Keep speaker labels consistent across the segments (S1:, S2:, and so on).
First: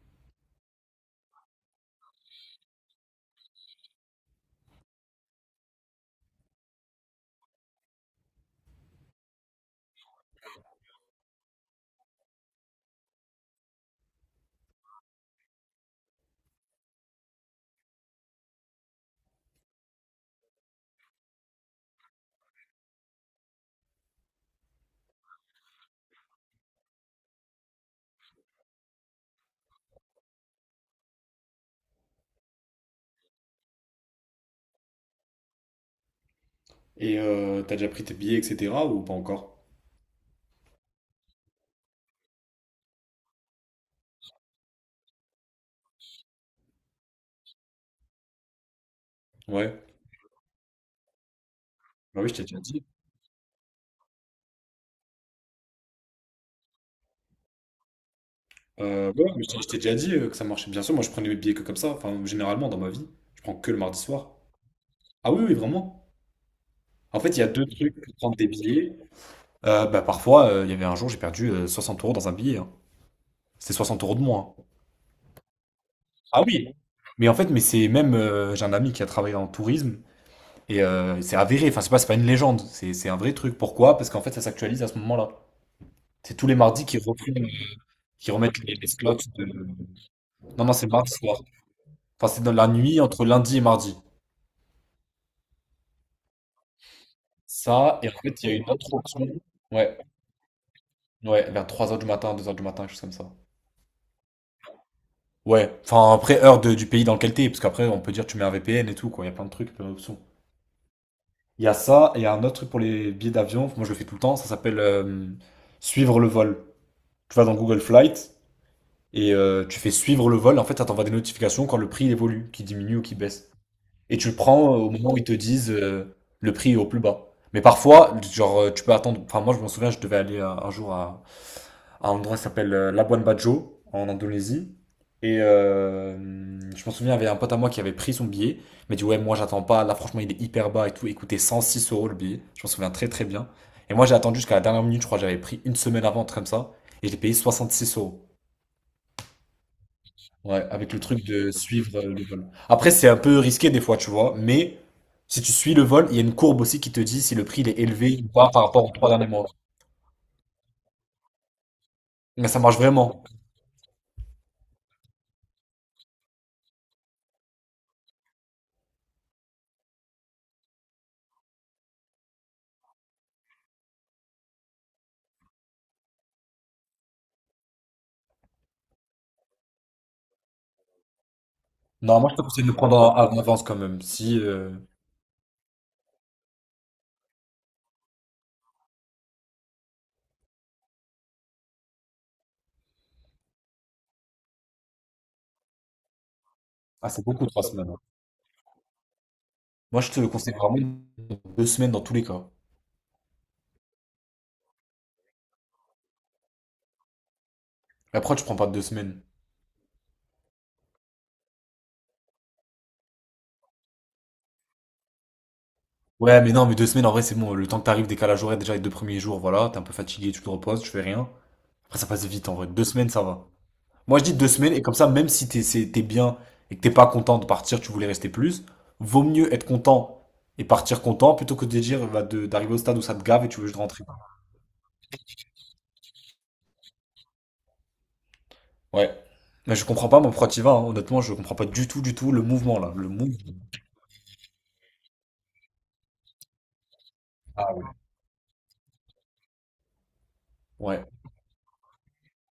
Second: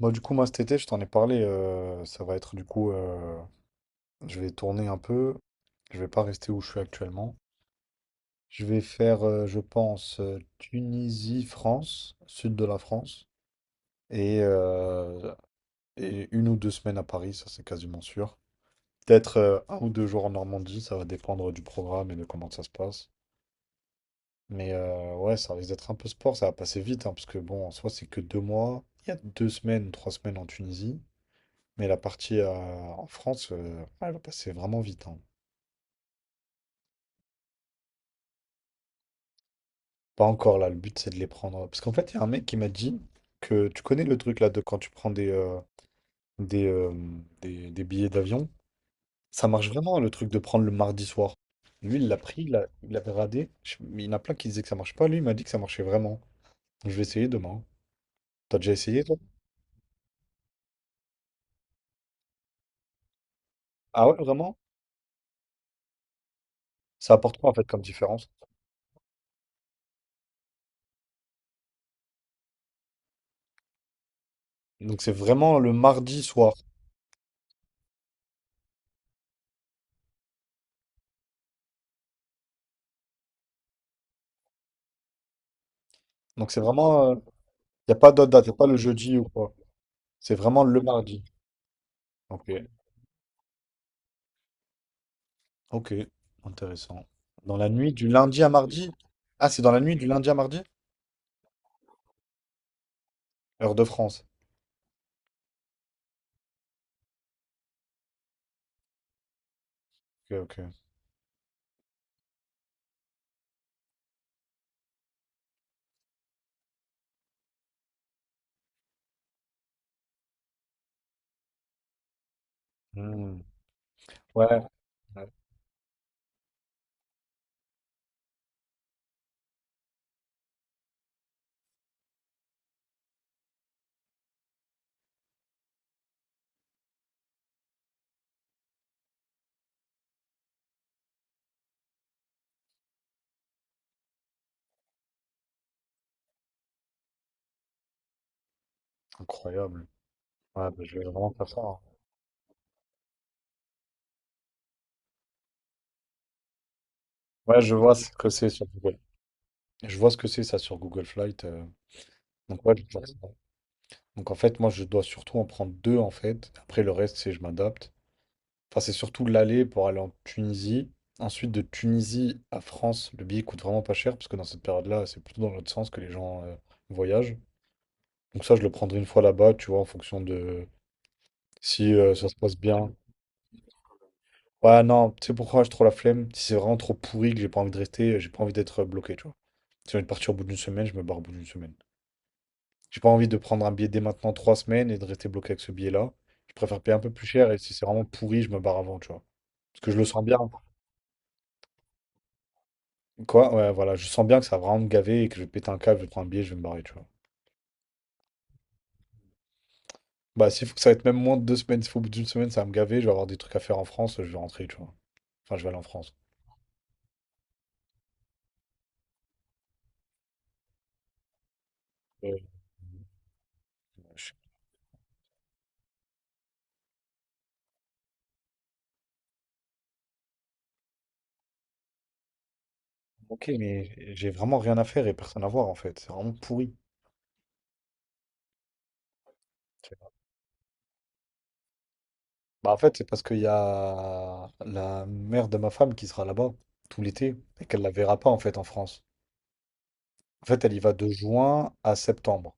S1: Moi, du coup, moi, cet été, je t'en ai parlé. Ça va être, du coup, je vais tourner un peu. Je vais pas rester où je suis actuellement. Je vais faire, je pense, Tunisie, France, sud de la France, et, euh, et une ou deux semaines à Paris, ça c'est quasiment sûr. Peut-être un ou deux jours en Normandie, ça va dépendre du programme et de comment ça se passe. Mais ouais, ça risque d'être un peu sport, ça va passer vite, hein, parce que bon, en soi, c'est que deux mois. Il y a deux semaines, trois semaines en Tunisie. Mais la partie en France, ah, elle va passer vraiment vite, hein.
S2: T'as déjà pris tes billets, etc. ou pas encore?
S1: Pas encore là, le but c'est de les prendre, hein. Parce qu'en fait, il y a un mec qui m'a dit que tu connais le truc là de quand tu prends des, euh, des billets d'avion. Ça marche
S2: Ouais.
S1: vraiment le truc de prendre le mardi soir. Lui, il l'a
S2: Bah oui, je
S1: pris,
S2: t'ai déjà dit.
S1: il l'avait radé. Mais il y en a plein qui disaient que ça marche pas. Lui, il m'a dit que ça marchait vraiment. Donc, je vais essayer demain. T'as déjà essayé toi?
S2: Ouais, mais je t'ai déjà dit que ça marchait. Bien sûr, moi je prenais mes billets que comme ça. Enfin, généralement dans ma vie, je prends que le mardi
S1: Ah ouais,
S2: soir.
S1: vraiment?
S2: Ah oui, oui, vraiment.
S1: Ça
S2: En fait,
S1: apporte
S2: il y a
S1: quoi en fait
S2: deux
S1: comme
S2: trucs pour
S1: différence?
S2: prendre des billets. Bah parfois, il y avait un jour, j'ai perdu 60 euros dans un billet, hein. C'était 60 euros de moins.
S1: Donc c'est vraiment le mardi
S2: Ah
S1: soir.
S2: oui. Mais en fait, mais c'est même, j'ai un ami qui a travaillé en tourisme et c'est avéré. Enfin, c'est pas une légende. C'est un vrai truc. Pourquoi? Parce qu'en fait, ça s'actualise à ce moment-là. C'est tous
S1: Donc
S2: les
S1: c'est
S2: mardis qui
S1: vraiment.
S2: reprennent,
S1: Il n'y a pas d'autre
S2: qui
S1: date, y a
S2: remettent
S1: pas
S2: les,
S1: le
S2: les
S1: jeudi
S2: slots.
S1: ou quoi. C'est vraiment
S2: Non, non,
S1: le
S2: c'est mardi
S1: mardi.
S2: soir. Enfin, c'est
S1: Ok,
S2: dans la nuit entre lundi et mardi.
S1: ok, intéressant. Dans la nuit
S2: Ça,
S1: du
S2: et en
S1: lundi
S2: fait,
S1: à
S2: il y a une
S1: mardi?
S2: autre.
S1: Ah, c'est dans la nuit
S2: Ouais,
S1: du lundi à mardi?
S2: ouais, vers 3 heures du matin, 2 heures du matin, quelque chose comme ça.
S1: Heure de France.
S2: Ouais, enfin, après, heure du pays dans lequel t'es, parce qu'après, on peut dire tu mets un VPN et tout, quoi. Il y a plein de trucs, plein d'options.
S1: Ok, ok.
S2: Il y a ça, et il y a un autre truc pour les billets d'avion. Moi, je le fais tout le temps. Ça s'appelle suivre le vol. Tu vas dans Google Flight et tu fais suivre le vol. En fait, ça t'envoie des notifications quand le prix évolue, qui diminue ou qui
S1: Hmm.
S2: baisse. Et tu le
S1: Ouais,
S2: prends au moment où ils
S1: ouais.
S2: te disent le prix est au plus bas. Mais parfois, genre, tu peux attendre. Enfin, moi, je m'en souviens, je devais aller un jour à un endroit qui s'appelle Labuan Bajo, en Indonésie. Et euh, je m'en souviens, il y avait un pote à moi qui avait pris son billet. Il m'a dit, ouais, moi, j'attends pas. Là, franchement, il est hyper bas et tout. Il coûtait 106 euros le billet. Je m'en souviens très, très bien. Et moi, j'ai attendu jusqu'à la dernière minute. Je crois que j'avais pris une semaine avant, un truc comme ça. Et j'ai payé 66 euros.
S1: Incroyable.
S2: Ouais,
S1: Ouais, bah,
S2: avec
S1: je
S2: le
S1: vais
S2: truc
S1: vraiment faire
S2: de
S1: ça, hein.
S2: suivre le vol. Après, c'est un peu risqué des fois, tu vois, mais si tu suis le vol, il y a une courbe aussi qui te dit si le
S1: Ouais,
S2: prix il
S1: je
S2: est
S1: vois ce
S2: élevé
S1: que
S2: ou
S1: c'est
S2: pas par
S1: sur
S2: rapport aux
S1: Google.
S2: trois derniers mois.
S1: Je vois ce que c'est ça sur Google Flight.
S2: Mais ça
S1: Donc ouais,
S2: marche
S1: je vais faire ça.
S2: vraiment.
S1: Donc en fait, moi, je dois surtout en prendre deux en fait. Après le reste, c'est je m'adapte. Enfin, c'est surtout l'aller pour aller en Tunisie. Ensuite, de Tunisie à France, le billet coûte vraiment pas cher parce que dans cette période-là, c'est plutôt dans l'autre sens que les gens voyagent. Donc ça, je le prendrai une fois là-bas, tu vois, en fonction de si
S2: Non, moi
S1: ça
S2: je
S1: se
S2: te
S1: passe
S2: conseille de le
S1: bien.
S2: prendre en avance quand même. Si.
S1: Ouais, non, tu sais pourquoi j'ai trop la flemme? Si c'est vraiment trop pourri que j'ai pas envie de rester, j'ai pas envie d'être bloqué, tu vois. Si j'ai envie de partir au bout d'une semaine, je me barre au bout d'une semaine. J'ai pas envie de prendre un billet dès maintenant trois semaines et de rester bloqué avec ce billet-là. Je préfère payer un peu
S2: Ah, c'est
S1: plus
S2: beaucoup
S1: cher et
S2: trois
S1: si c'est
S2: semaines, hein.
S1: vraiment pourri, je me barre avant, tu vois. Parce que je
S2: Moi
S1: le
S2: je te
S1: sens
S2: le
S1: bien.
S2: conseille vraiment deux semaines dans tous les cas.
S1: Quoi? Ouais, voilà, je sens bien que ça va vraiment me gaver et que je vais péter un câble, je vais prendre un billet, je vais me barrer, tu vois.
S2: Après, tu prends pas deux semaines.
S1: Bah, s'il faut que ça va être même moins de deux semaines, s'il faut au bout d'une semaine, ça va me gaver, je vais avoir des trucs à faire en France, je vais rentrer, tu vois. Enfin, je vais aller en France.
S2: Ouais, mais non, mais deux semaines en vrai, c'est bon. Le temps que t'arrives, décalage horaire déjà les deux premiers jours, voilà, t'es un peu fatigué, tu te reposes, tu fais rien. Après, ça passe
S1: Euh,
S2: vite en vrai. Deux semaines, ça va. Moi, je dis
S1: je-
S2: deux semaines, et comme ça, même si t'es bien et que t'es pas content de partir, tu voulais rester plus, vaut mieux être content et partir content plutôt que de dire bah, d'arriver au stade où ça te gave
S1: Ok,
S2: et tu veux juste
S1: mais
S2: rentrer.
S1: j'ai vraiment rien à faire et personne à voir en fait. C'est vraiment pourri.
S2: Ouais. Mais je
S1: C'est-
S2: comprends pas, moi, pourquoi t'y vas, hein. Honnêtement, je comprends pas du tout, du tout le
S1: Bah, en
S2: mouvement, là.
S1: fait, c'est
S2: Le
S1: parce qu'il y
S2: mouvement.
S1: a la mère de ma femme qui sera là-bas tout l'été et
S2: Ah
S1: qu'elle
S2: ouais.
S1: la verra pas en fait en France. En fait, elle y va
S2: Ouais.
S1: de juin à septembre.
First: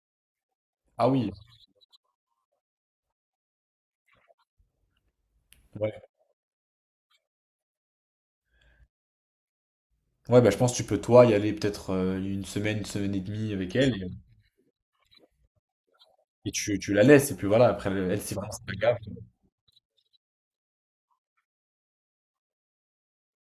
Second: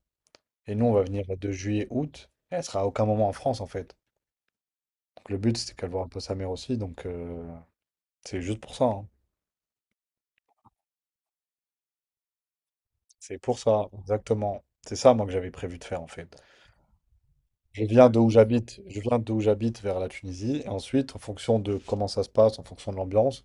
S1: Et nous, on va
S2: Ah
S1: venir
S2: oui.
S1: de juillet, août. Et elle sera à aucun moment en France en fait. Donc, le but, c'est qu'elle
S2: Ouais.
S1: voit un peu sa mère aussi. Donc, c'est juste pour ça, hein.
S2: Ouais, bah, je pense que tu peux, toi, y aller peut-être une semaine et
S1: C'est
S2: demie
S1: pour
S2: avec
S1: ça,
S2: elle, et,
S1: exactement. C'est ça, moi, que j'avais prévu de faire en fait.
S2: et tu la laisses, et puis voilà,
S1: Je
S2: après,
S1: viens de
S2: elle,
S1: où
S2: c'est vraiment ça te
S1: j'habite.
S2: gave.
S1: Je viens d'où j'habite vers la Tunisie. Et ensuite, en fonction de comment ça se passe, en fonction de l'ambiance.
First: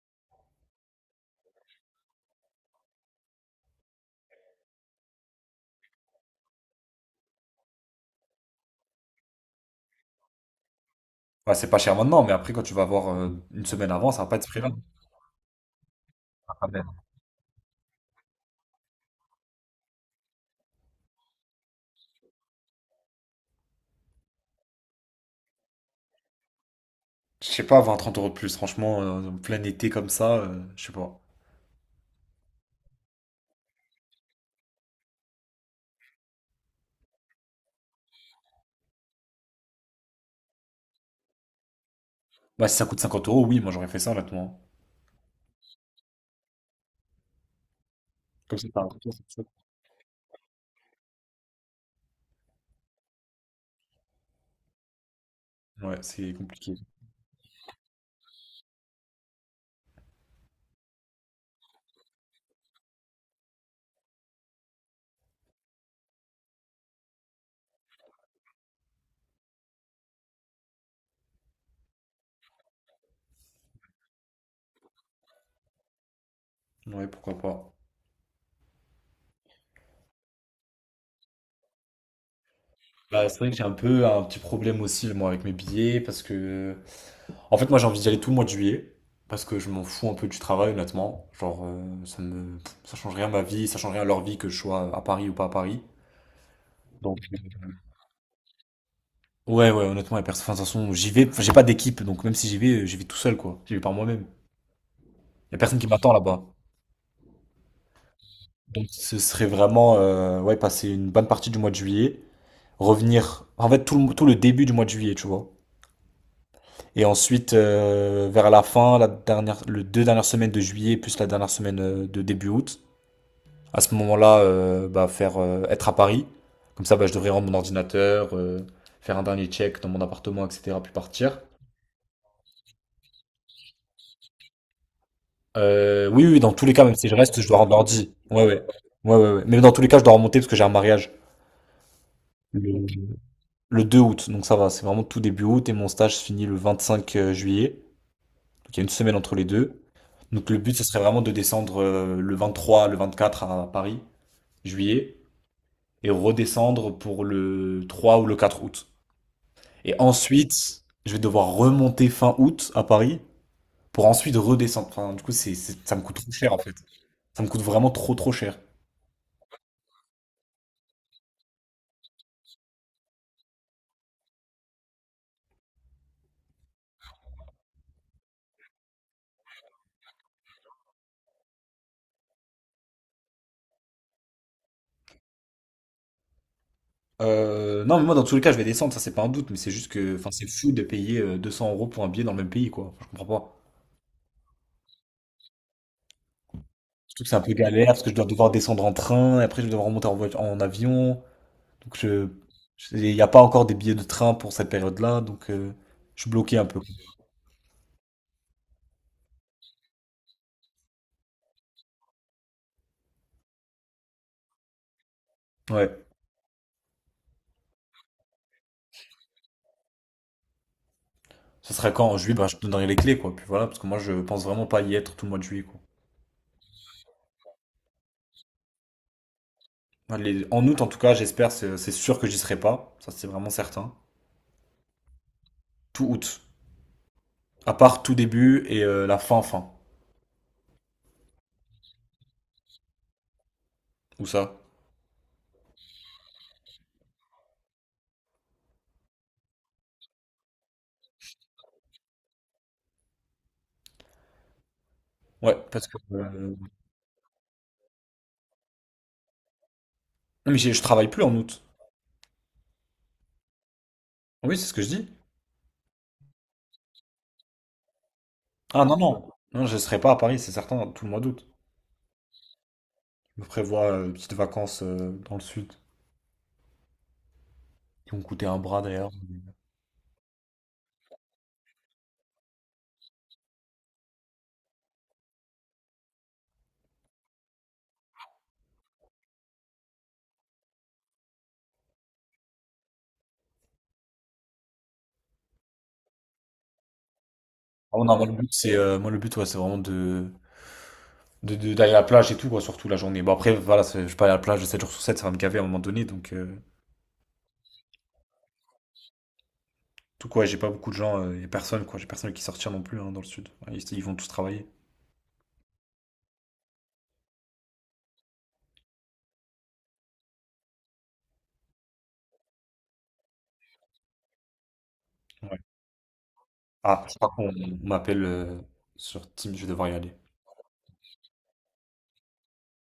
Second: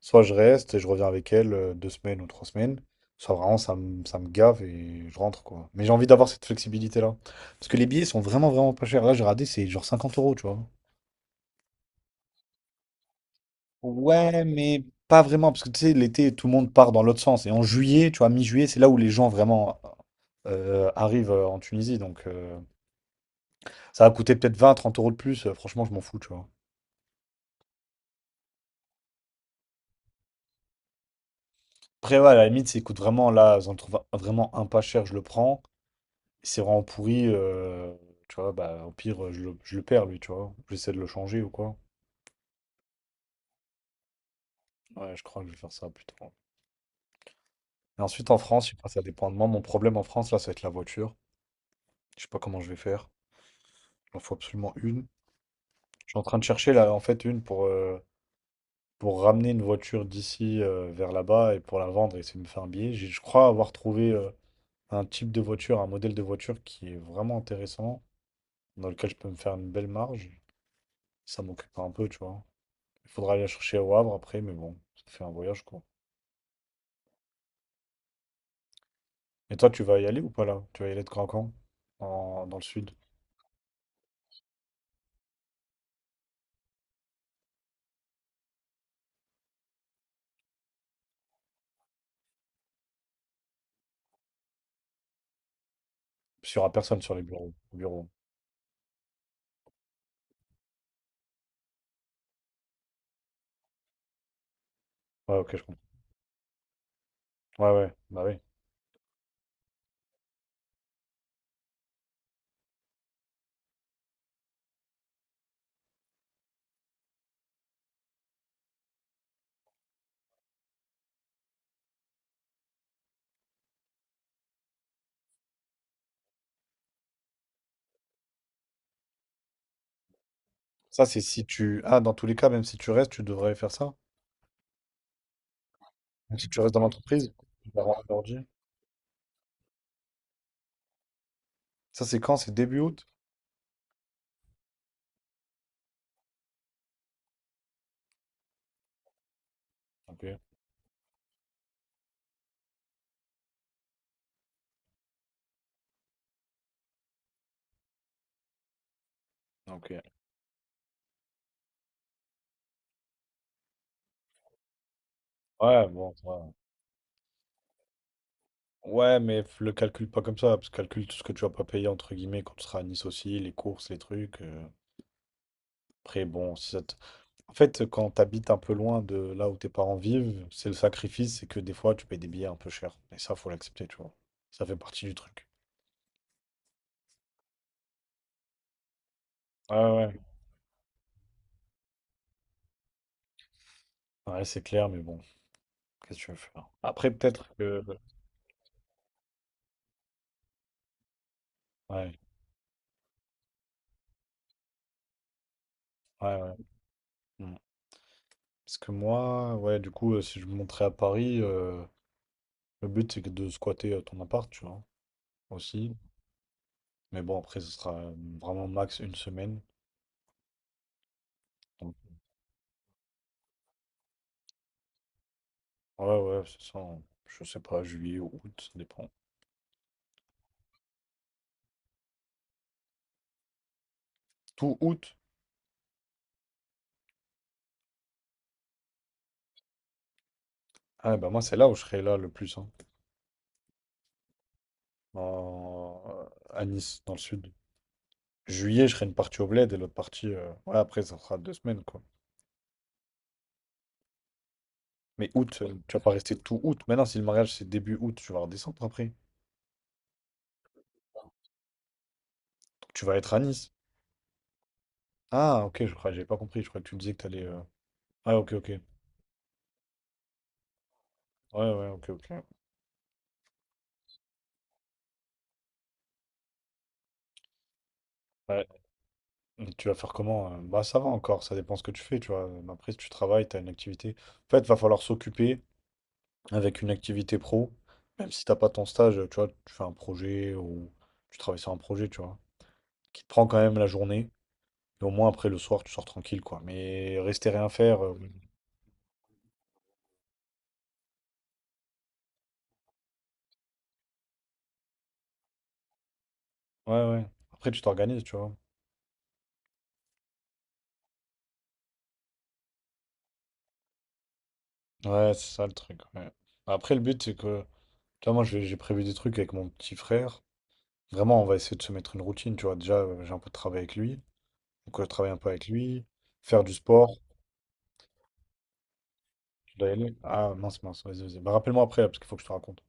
S1: Soit je reste et je reviens avec elle deux semaines ou trois semaines, soit vraiment ça me gave et je rentre quoi. Mais j'ai envie d'avoir cette flexibilité-là. Parce que les billets sont vraiment vraiment pas chers. Là j'ai regardé, c'est genre 50 euros, tu vois.
S2: Ouais, c'est pas cher maintenant, mais après, quand tu vas avoir une semaine avant, ça va pas
S1: Ouais,
S2: être ce prix-là.
S1: mais pas vraiment, parce que tu sais, l'été, tout le
S2: Ah,
S1: monde
S2: ben.
S1: part dans l'autre sens. Et en juillet, tu vois, mi-juillet, c'est là où les gens vraiment arrivent en Tunisie. Donc ça va coûter peut-être 20, 30 euros de plus. Franchement, je m'en fous, tu vois.
S2: Je sais pas, 20-30 euros de plus, franchement, en plein été comme ça, je sais pas.
S1: Après, ouais, à la limite, s'il coûte vraiment là, j'en trouve vraiment un pas cher, je le prends. C'est vraiment pourri, tu vois, bah au pire, je le perds, lui, tu vois. J'essaie de le changer ou quoi.
S2: Bah, si ça coûte 50 euros, oui, moi j'aurais fait ça, honnêtement.
S1: Ouais, je crois que je vais faire ça plutôt. Et ensuite, en
S2: Comme
S1: France, je sais pas,
S2: ça.
S1: ça dépend de moi. Mon problème en France, là, ça va être la voiture. Je sais pas comment je vais faire. Il en faut absolument une.
S2: Ouais,
S1: Je suis en
S2: c'est
S1: train de chercher,
S2: compliqué.
S1: là, en fait, une pour ramener une voiture d'ici vers là-bas et pour la vendre et essayer de me faire un billet. Je crois avoir trouvé un type de voiture, un modèle de voiture qui est vraiment intéressant, dans lequel je peux me faire une belle marge. Ça m'occupe un peu, tu vois. Il faudra aller la chercher au Havre après, mais bon, ça fait un voyage quoi.
S2: Ouais, pourquoi pas.
S1: Et toi, tu vas y aller ou pas là? Tu vas y aller de quand à quand? Dans le sud?
S2: Bah, c'est vrai que j'ai un peu un petit problème aussi, moi, avec mes billets, parce que. En fait, moi, j'ai envie d'y aller tout le mois de juillet, parce que je m'en fous un peu du travail, honnêtement. Genre, ça me. Ça change rien à ma vie, ça change rien à leur vie que je sois à Paris ou pas à Paris.
S1: Parce qu'il y aura personne sur
S2: Donc,
S1: les bureaux. Au bureau.
S2: ouais, ouais, honnêtement, y a personne. Enfin, de toute façon, j'y vais. Enfin, j'ai pas d'équipe, donc même si j'y vais, j'y vais tout seul, quoi. J'y vais par moi-même.
S1: Ouais,
S2: Y
S1: ok,
S2: a
S1: je
S2: personne
S1: comprends.
S2: qui m'attend là-bas.
S1: Ouais, ouais, bah oui.
S2: Ce serait vraiment, ouais, passer une bonne partie du mois de juillet, revenir, en fait, tout le début du mois de juillet, tu vois. Et ensuite, vers la fin, la dernière, le deux dernières semaines de juillet, plus la dernière semaine de début août. À ce moment-là, bah, faire, être à Paris. Comme ça, bah, je devrais rendre mon ordinateur, faire un dernier check dans mon appartement, etc., puis
S1: Ça, c'est
S2: partir.
S1: si tu. Ah, dans tous les cas, même si tu restes, tu devrais faire ça.
S2: Oui, oui,
S1: Si
S2: dans
S1: tu
S2: tous les
S1: restes dans
S2: cas, même si je
S1: l'entreprise,
S2: reste, je dois
S1: tu
S2: rendre
S1: vas avoir un
S2: l'ordi.
S1: ordi.
S2: Ouais, ouais. Ouais, ouais, ouais. Mais dans tous les cas, je dois remonter parce que j'ai un mariage
S1: Ça, c'est quand? C'est
S2: le,
S1: début août?
S2: le 2 août. Donc ça va, c'est vraiment tout début août et mon stage se finit le 25 juillet. Donc il y a une semaine entre les deux.
S1: Ok,
S2: Donc le but, ce serait vraiment de descendre le 3 le 24 à Paris, juillet, et redescendre pour le 3 ou le 4 août. Et
S1: ok.
S2: ensuite, je vais devoir remonter fin août à Paris pour ensuite redescendre. Enfin, du coup,
S1: Ouais,
S2: ça me
S1: bon,
S2: coûte
S1: ça
S2: trop
S1: va.
S2: cher en fait. Ça me coûte vraiment trop trop cher.
S1: Ouais, mais le calcule pas comme ça, parce que calcule tout ce que tu vas pas payer, entre guillemets, quand tu seras à Nice aussi, les courses, les trucs. Après, bon, si ça te- En fait, quand tu habites un peu loin de là où tes parents vivent, c'est le sacrifice, c'est que des fois, tu payes des billets un peu chers. Et ça, faut l'accepter, tu vois. Ça fait partie du truc.
S2: Non, mais moi, dans tous les cas, je vais descendre, ça, c'est pas un doute, mais c'est
S1: Ouais,
S2: juste que,
S1: ouais.
S2: enfin, c'est fou de payer 200 euros pour un billet dans le même pays, quoi. Enfin, je comprends pas.
S1: Ouais, c'est clair, mais bon, qu'est-ce que tu veux faire? Après,
S2: Surtout que c'est un
S1: peut-être
S2: peu
S1: que.
S2: galère, parce que je dois devoir descendre en train, et après, je vais devoir remonter en voiture, en avion. Donc,
S1: Ouais,
S2: il n'y a pas encore des billets de train pour cette période-là, donc, je suis
S1: ouais, ouais.
S2: bloqué un peu.
S1: Mm. Parce que moi, ouais, du coup, si je me montrais à Paris, le but, c'est que de squatter ton appart, tu vois, aussi.
S2: Ouais.
S1: Mais bon, après, ce sera vraiment max une semaine.
S2: Ça sera
S1: Donc,
S2: quand? En juillet, bah, je te donnerai les clés, quoi. Puis voilà, parce que moi, je pense vraiment pas y être tout le mois de juillet, quoi.
S1: ouais, ouais, c'est ça, hein. Je sais pas, juillet ou août, ça dépend.
S2: Allez, en août, en tout cas, j'espère, c'est sûr que j'y serai pas. Ça, c'est vraiment certain.
S1: Tout août?
S2: Tout août. À part tout début et la fin, fin.
S1: Ah, bah moi, c'est là où je serai là le plus, hein.
S2: Où ça?
S1: en- à Nice, dans le sud. Juillet, je serai une partie au Bled et l'autre partie, ouais, après, ça sera deux semaines, quoi. Mais
S2: Ouais,
S1: août,
S2: parce
S1: tu
S2: que.
S1: vas pas rester tout août. Maintenant, si le mariage, c'est début août, tu vas redescendre après. Donc,
S2: Non, mais je travaille plus en août.
S1: tu vas être à Nice.
S2: Oui, c'est ce que je dis.
S1: Ah, ok, je crois, j'avais pas compris. Je crois que tu me disais que t'allais. Allais Ah, ok, ok.
S2: Ah non, non. Non, je serai pas à Paris, c'est certain, tout le mois d'août.
S1: Ouais, ouais, ok, ok.
S2: Je me prévois des petites vacances dans le sud, qui m'ont coûté un
S1: Ouais.
S2: bras d'ailleurs.
S1: Et tu vas faire comment? Bah, ça va encore, ça dépend ce que tu fais, tu vois. Mais après, si tu travailles, t'as une activité. En fait, va falloir s'occuper avec une activité pro. Même si t'as pas ton stage, tu vois, tu fais un projet ou tu travailles sur un projet, tu vois. Qui te prend quand même la journée. Et au moins, après, le soir, tu sors tranquille, quoi. Mais rester rien
S2: Ah,
S1: faire,
S2: non, moi le but, c'est moi, le but, ouais, c'est vraiment d'aller à la plage et tout, quoi, surtout la journée. Bon, après, voilà, je vais pas aller à la plage 7 jours sur 7, ça va me gaver à un moment donné. Donc,
S1: ouais, ouais. Après, tu t'organises, tu vois.
S2: tout quoi, j'ai pas beaucoup de gens, y a personne, quoi. J'ai personne qui sortir non plus hein, dans le sud. Ouais. Ils vont tous travailler.
S1: Ouais, c'est ça le truc, ouais. Après, le but, c'est que, tu vois, moi, j'ai prévu des trucs avec mon petit frère. Vraiment, on va essayer de se mettre une routine, tu vois. Déjà, j'ai un peu de travail avec lui. Donc, je travaille un peu
S2: Ouais.
S1: avec lui. Faire du
S2: Ah, je
S1: sport.
S2: contre, on m'appelle sur Teams, je vais
S1: Je dois
S2: devoir
S1: y
S2: y
S1: aller.
S2: aller.
S1: Ah, mince, mince, vas-y, vas-y. Bah, rappelle-moi après, là, parce qu'il faut que je te raconte.